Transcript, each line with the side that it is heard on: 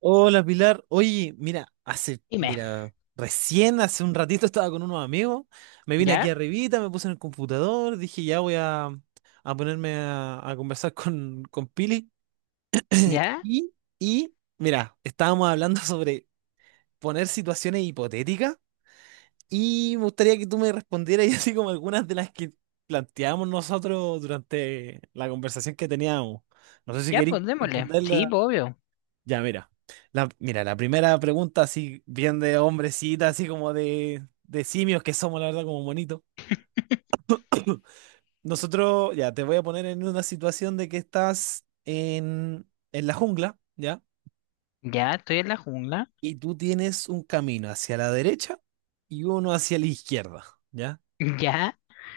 right: Hola Pilar, oye, mira,
left: Dime.
right: recién hace un ratito estaba con unos amigos, me vine aquí
left: ¿Ya?
right: arribita, me puse en el computador, dije ya voy a ponerme a conversar con Pili
left: ¿Ya?
right: y, y, mira, estábamos hablando sobre poner situaciones hipotéticas y me gustaría que tú me respondieras y así como algunas de las que planteamos nosotros durante la conversación que teníamos. No sé si
left: Ya,
right: queréis
left: pues démosle. Sí,
right: responderla
left: pues, obvio.
right: ya, mira. La primera pregunta, así bien de hombrecita, así como de simios que somos, la verdad, como bonitos. Nosotros, ya, te voy a poner en una situación de que estás en la jungla, ¿ya?
left: Ya, estoy en la jungla.
right: Y tú tienes un camino hacia la derecha y uno hacia la izquierda, ¿ya?
left: Ya,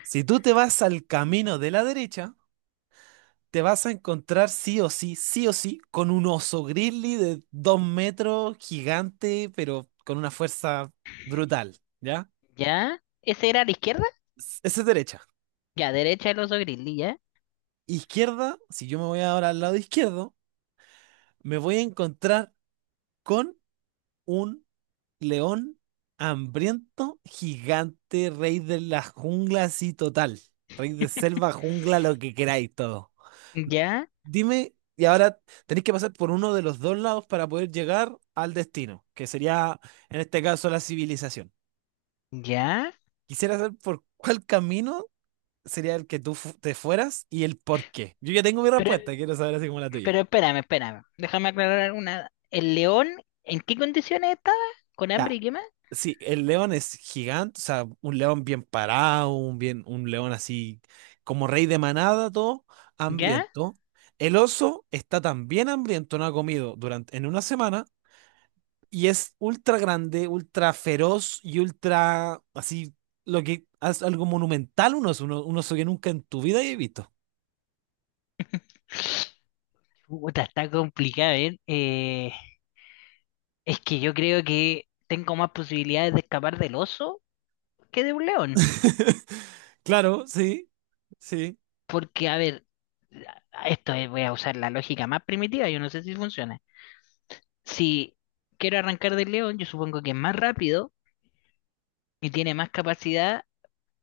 right: Si tú te vas al camino de la derecha, te vas a encontrar sí o sí, con un oso grizzly de 2 metros, gigante, pero con una fuerza brutal, ¿ya?
left: ya. ¿Ese era a la izquierda?
right: Esa es derecha.
left: Ya, derecha el oso grizzly, ya.
right: Izquierda, si yo me voy ahora al lado izquierdo, me voy a encontrar con un león hambriento, gigante, rey de la jungla, así total. Rey de selva, jungla, lo que queráis, todo.
left: Ya,
right: Dime, y ahora tenéis que pasar por uno de los dos lados para poder llegar al destino, que sería, en este caso, la civilización.
left: ya.
right: Quisiera saber por cuál camino sería el que tú te fueras y el por qué. Yo ya tengo mi
left: Pero,
right: respuesta, quiero saber así como la
left: pero
right: tuya.
left: espérame. Déjame aclarar una. ¿El león en qué condiciones estaba? ¿Con
right: Ya.
left: hambre y qué más?
right: Sí, el león es gigante, o sea, un león bien parado, bien, un león así como rey de manada, todo
left: ¿Ya?
right: hambriento. El oso está también hambriento, no ha comido en una semana y es ultra grande, ultra feroz y ultra así, lo que es algo monumental, un oso, un oso que nunca en tu vida he visto.
left: Puta, está complicado, ¿eh? Es que yo creo que tengo más posibilidades de escapar del oso que de un león.
right: Claro, sí, sí,
left: Porque, a ver, voy a usar la lógica más primitiva, yo no sé si funciona. Si quiero arrancar del león, yo supongo que es más rápido y tiene más capacidad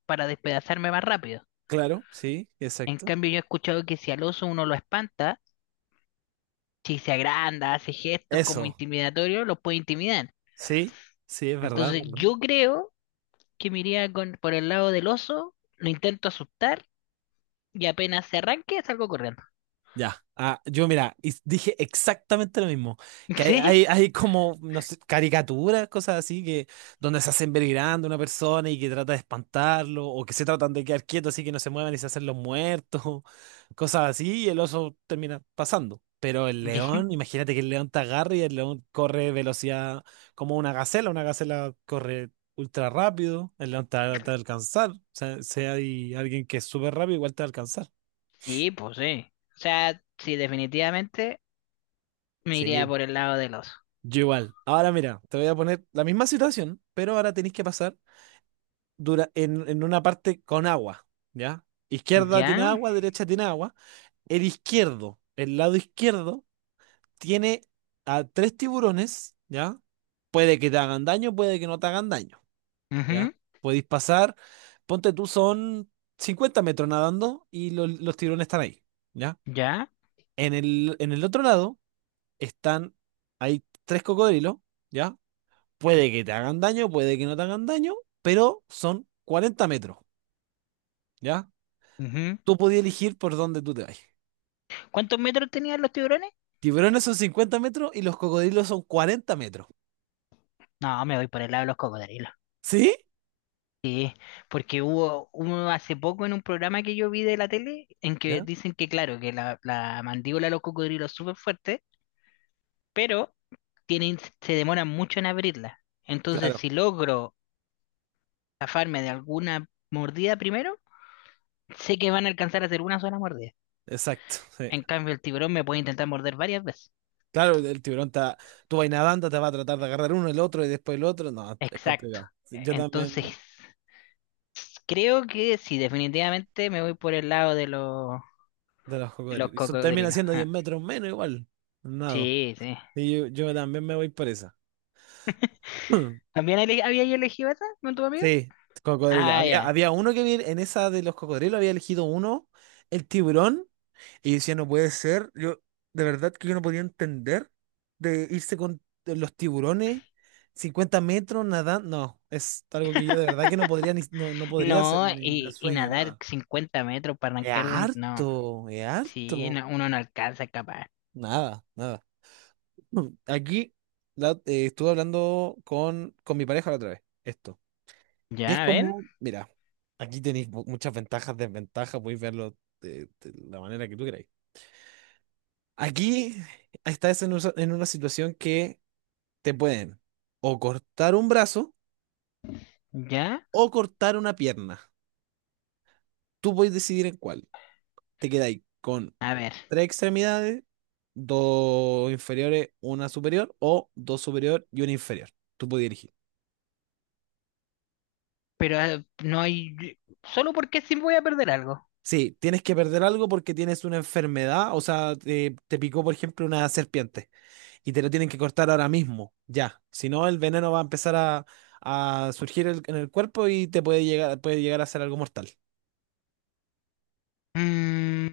left: para despedazarme más rápido.
right: claro, sí,
left: En
right: exacto.
left: cambio, yo he escuchado que si al oso uno lo espanta, si se agranda, hace gestos como
right: Eso,
left: intimidatorios, los puede intimidar.
right: sí, sí, es verdad, es
left: Entonces,
right: verdad.
left: yo creo que me iría por el lado del oso, lo intento asustar y apenas se arranque, salgo corriendo.
right: Ya, ah, yo mira, y dije exactamente lo mismo, que
left: ¿Sí?
right: hay como, no sé, caricaturas, cosas así, que donde se hacen ver grande una persona y que trata de espantarlo, o que se tratan de quedar quietos así que no se muevan y se hacen los muertos, cosas así, y el oso termina pasando. Pero el león, imagínate que el león te agarra y el león corre velocidad como una gacela corre ultra rápido, el león te va a alcanzar, o sea, si hay alguien que es súper rápido, igual te va a alcanzar.
left: Sí, pues sí. O sea, sí, definitivamente. Me iría
right: Sí.
left: por el lado del oso.
right: Yo igual. Ahora mira, te voy a poner la misma situación, pero ahora tenéis que pasar en una parte con agua, ¿ya? Izquierda tiene
left: ¿Ya?
right: agua, derecha tiene agua. El lado izquierdo, tiene a tres tiburones, ¿ya? Puede que te hagan daño, puede que no te hagan daño,
left: Ujú.
right: ¿ya? Podéis pasar, ponte tú, son 50 metros nadando y los tiburones están ahí, ¿ya?
left: ¿Ya?
right: En el otro lado están, hay tres cocodrilos. ¿Ya? Puede que te hagan daño, puede que no te hagan daño, pero son 40 metros, ¿ya?
left: Ujú.
right: Tú podías elegir por dónde tú te vas.
left: ¿Cuántos metros tenían los tiburones?
right: Tiburones son 50 metros y los cocodrilos son 40 metros.
left: No, me voy por el lado de los cocodrilos.
right: ¿Sí?
left: Sí, porque hubo hace poco en un programa que yo vi de la tele en que
right: ¿Ya?
left: dicen que, claro, que la mandíbula de los cocodrilos es súper fuerte, pero tienen, se demoran mucho en abrirla. Entonces,
right: Claro,
left: si logro zafarme de alguna mordida primero, sé que van a alcanzar a hacer una sola mordida.
right: exacto. Sí.
left: En cambio, el tiburón me puede intentar morder varias veces.
right: Claro, el tiburón tú vas nadando, te va a tratar de agarrar uno, el otro y después el otro. No, es
left: Exacto.
right: complicado. Sí, yo también
left: Entonces, creo que sí, definitivamente me voy por el lado
right: de los
left: de los
right: cocodrilos. Termina
left: cocodrilos.
right: siendo 10
left: Ah,
right: metros menos igual. Nado.
left: sí, sí.
right: Y yo también me voy por esa.
left: Había yo elegido esa con tu amigo?
right: Sí, cocodrilo.
left: Ah,
right: Había,
left: ya.
right: había uno que vi en esa de los cocodrilos, había elegido uno, el tiburón, y decía, no puede ser. Yo, de verdad que yo no podía entender de irse con los tiburones, 50 metros nadando. No, es algo que yo de verdad que no podría ni, no podría hacer
left: No,
right: ni de
left: y
right: sueño,
left: nadar
right: nada.
left: 50 metros para
right: Es
left: arrancar de... No,
right: harto, es
left: sí,
right: harto.
left: no, uno no alcanza capaz.
right: Nada, nada. Aquí estuve hablando con mi pareja la otra vez. Esto. Y
left: Ya,
right: es
left: a ver,
right: como, mira, aquí tenéis muchas ventajas, desventajas, podéis verlo de la manera que tú queráis. Aquí estás en una situación que te pueden o cortar un brazo
left: ya,
right: o cortar una pierna. Tú podéis decidir en cuál. Te quedáis con
left: a ver.
right: tres extremidades, dos inferiores, una superior o dos superior y una inferior. Tú podías elegir.
left: Pero no hay... Solo porque sí voy a perder algo.
right: Sí, tienes que perder algo porque tienes una enfermedad, o sea, te picó, por ejemplo, una serpiente. Y te lo tienen que cortar ahora mismo, ya. Si no, el veneno va a empezar a surgir en el cuerpo y te puede llegar a ser algo mortal.
left: Mm,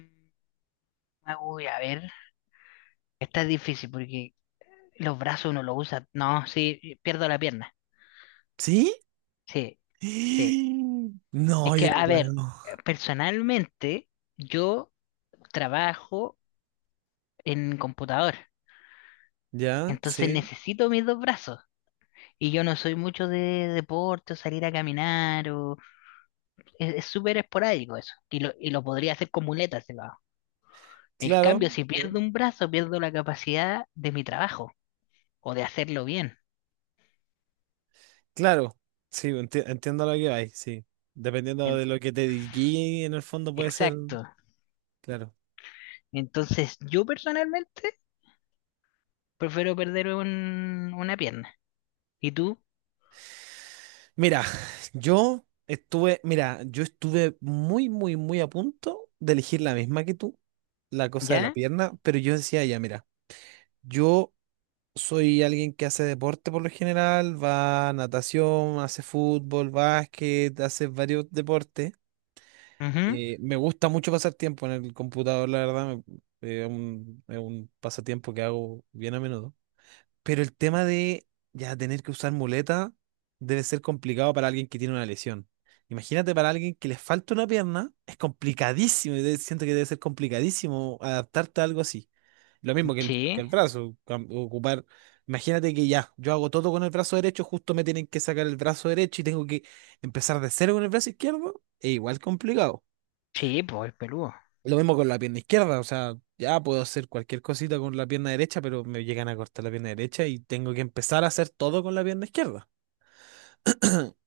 left: ah, uy, a ver. Esta es difícil porque los brazos uno los usa. No, sí, pierdo la pierna.
right: ¿Sí?
left: Sí, sí. Es
right: No, yo
left: que,
right: no
left: a
right: puedo.
left: ver, personalmente yo trabajo en computador,
right: Ya,
left: entonces
right: sí,
left: necesito mis dos brazos. Y yo no soy mucho de deporte, o salir a caminar, o es súper esporádico eso. Y lo podría hacer con muletas si lo hago. En
right: claro,
left: cambio, si pierdo
right: sí,
left: un brazo, pierdo la capacidad de mi trabajo o de hacerlo bien.
right: claro. Sí, entiendo lo que hay, sí. Dependiendo
left: En-
right: de lo que te dediqué, en el fondo puede ser,
left: Exacto.
right: claro.
left: Entonces, yo personalmente prefiero perder una pierna. ¿Y tú?
right: Mira, yo estuve muy, muy, muy a punto de elegir la misma que tú, la cosa de la
left: ¿Ya?
right: pierna, pero yo decía, ya, mira. Yo soy alguien que hace deporte por lo general, va a natación, hace fútbol, básquet, hace varios deportes.
left: Ujú.
right: Me gusta mucho pasar tiempo en el computador, la verdad, es un pasatiempo que hago bien a menudo. Pero el tema de ya tener que usar muleta debe ser complicado para alguien que tiene una lesión. Imagínate para alguien que le falta una pierna, es complicadísimo, siento que debe ser complicadísimo adaptarte a algo así. Lo mismo que el, que
left: Sí,
right: el brazo, ocupar. Imagínate que ya, yo hago todo con el brazo derecho, justo me tienen que sacar el brazo derecho y tengo que empezar de cero con el brazo izquierdo, es igual complicado.
left: sí, pues el Perú.
right: Lo mismo con la pierna izquierda, o sea, ya puedo hacer cualquier cosita con la pierna derecha, pero me llegan a cortar la pierna derecha y tengo que empezar a hacer todo con la pierna izquierda.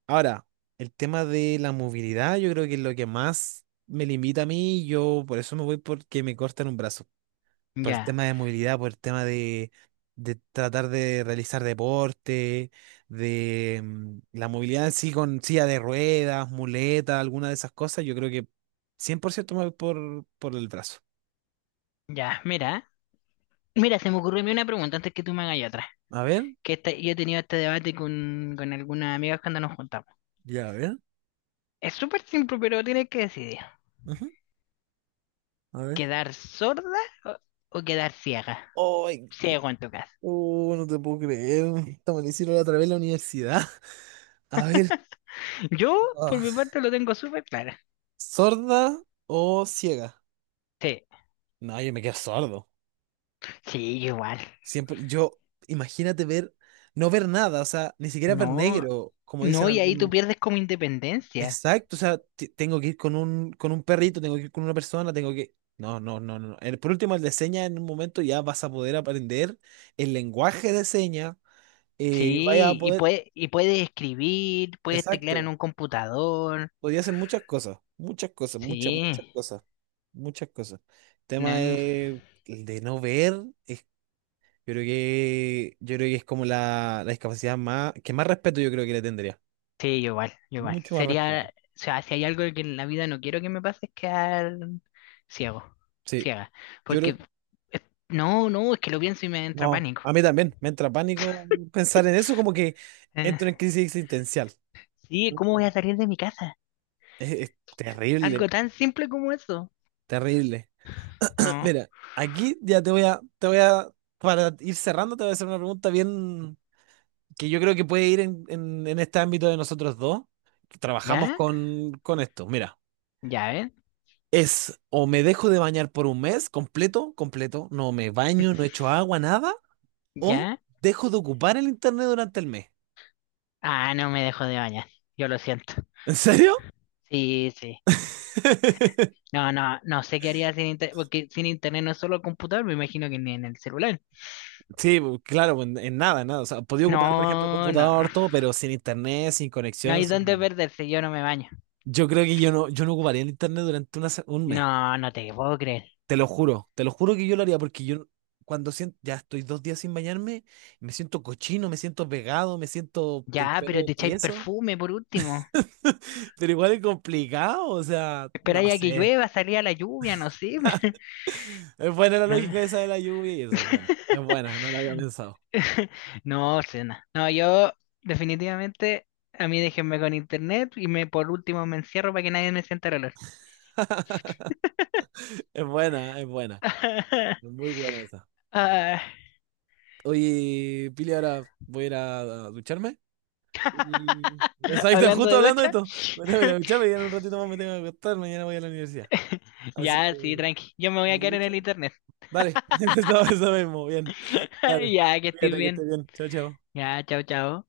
right: Ahora, el tema de la movilidad, yo creo que es lo que más me limita a mí, yo por eso me voy porque me cortan un brazo. Por el
left: Ya,
right: tema de movilidad, por el tema de tratar de realizar deporte, de la movilidad en sí con silla de ruedas, muleta, alguna de esas cosas, yo creo que 100% me voy por el brazo.
left: ya, mira, mira, se me ocurrió a mí una pregunta antes que tú me hagas otra.
right: A ver.
left: Que yo he tenido este debate con algunas amigas cuando nos juntamos.
right: Ya, a ver.
left: Es súper simple, pero tienes que decidir.
right: Ajá, a ver.
left: ¿Quedar sorda o, o quedar ciega?
right: ¡Ay!
left: Ciego en tu caso.
right: No te puedo creer. Esta me la hicieron la otra vez en la universidad. A ver,
left: Yo, por mi
right: ah,
left: parte, lo tengo súper claro.
right: ¿sorda o ciega?
left: Sí,
right: No, yo me quedo sordo.
left: sí, yo igual.
right: Siempre, imagínate ver, no ver nada, o sea, ni siquiera ver
left: No,
right: negro, como dicen
left: no, y ahí tú
right: algunos.
left: pierdes como independencia.
right: Exacto, o sea, tengo que ir con un perrito, tengo que ir con una persona, tengo que... No, no, no, no. No. Por último, el de señas en un momento ya vas a poder aprender el lenguaje de señas vaya a
left: Sí,
right: poder...
left: y puedes escribir, puedes teclear en
right: Exacto.
left: un computador.
right: Podía hacer muchas cosas,
left: Sí,
right: muchas cosas, muchas cosas. El tema
left: no.
right: de, el de no ver, yo creo que es como la discapacidad más, que más respeto yo creo que le tendría.
left: Sí, yo igual, yo igual.
right: Mucho más respeto.
left: Sería, o sea, si hay algo que en la vida no quiero que me pase es quedar ciego,
right: Sí,
left: ciega.
right: yo
left: Porque,
right: creo,
left: eh, no, no, es que lo pienso y me entra
right: no,
left: pánico.
right: a mí también, me entra pánico pensar en eso, como que
left: Eh,
right: entro en crisis existencial.
left: sí, ¿cómo voy
right: Mm.
left: a salir de mi casa?
right: Es
left: Algo
right: terrible,
left: tan simple como eso.
right: terrible.
left: No.
right: Mira, aquí ya te voy a, para ir cerrando, te voy a hacer una pregunta bien que yo creo que puede ir en este ámbito de nosotros dos, que trabajamos
left: ¿Ya?
right: con esto. Mira,
left: ¿Ya ven?
right: es o me dejo de bañar por un mes completo, completo, no me baño, no echo agua, nada, o
left: ¿Ya?
right: dejo de ocupar el internet durante el mes.
left: Ah, no me dejo de bañar. Yo lo siento.
right: ¿En serio?
left: Sí, sí. No, no, no sé qué haría sin internet, porque sin internet no es solo el computador, me imagino que ni en el celular.
right: Sí, claro, en nada, en nada. O sea, podía ocupar, por ejemplo, el
left: No, no.
right: computador, todo, pero sin internet, sin
left: No
right: conexión.
left: hay dónde perderse, yo no me baño.
right: Yo creo que yo no, ocuparía el internet durante un mes.
left: No, no te puedo creer.
right: Te lo juro que yo lo haría porque yo cuando siento, ya estoy 2 días sin bañarme, me siento cochino, me siento pegado, me siento el
left: Ya,
right: pelo
left: pero te echáis
right: tieso,
left: perfume por último.
right: pero igual es complicado, o sea, no
left: Esperáis a que
right: sé.
left: llueva, salía a la lluvia, no sé.
right: Es buena
left: pero-
right: la
left: No,
right: lógica esa de la lluvia y eso es buena. Es buena, no la había pensado.
left: no, cena. No, yo definitivamente a mí déjenme con internet y me por último me encierro para que nadie me sienta el olor.
right: Es buena, es buena. Es muy buena esa.
left: Ah,
right: Oye, Pili, ahora voy a ir a ducharme. Y... Exacto,
left: hablando
right: justo
left: de
right: hablando de
left: ducha.
right: esto. Me tengo que ir a ducharme y en un ratito más me tengo que acostar, mañana voy a la universidad. Así
left: Ya, sí,
right: que...
left: tranqui. Yo me voy a
right: Me
left: quedar en
right: ducho.
left: el internet.
right: Dale, eso mismo, bien. Dale,
left: Ya, que estés
right: cuídate que
left: bien.
right: estés bien. Chao, chao.
left: Ya, chao, chao.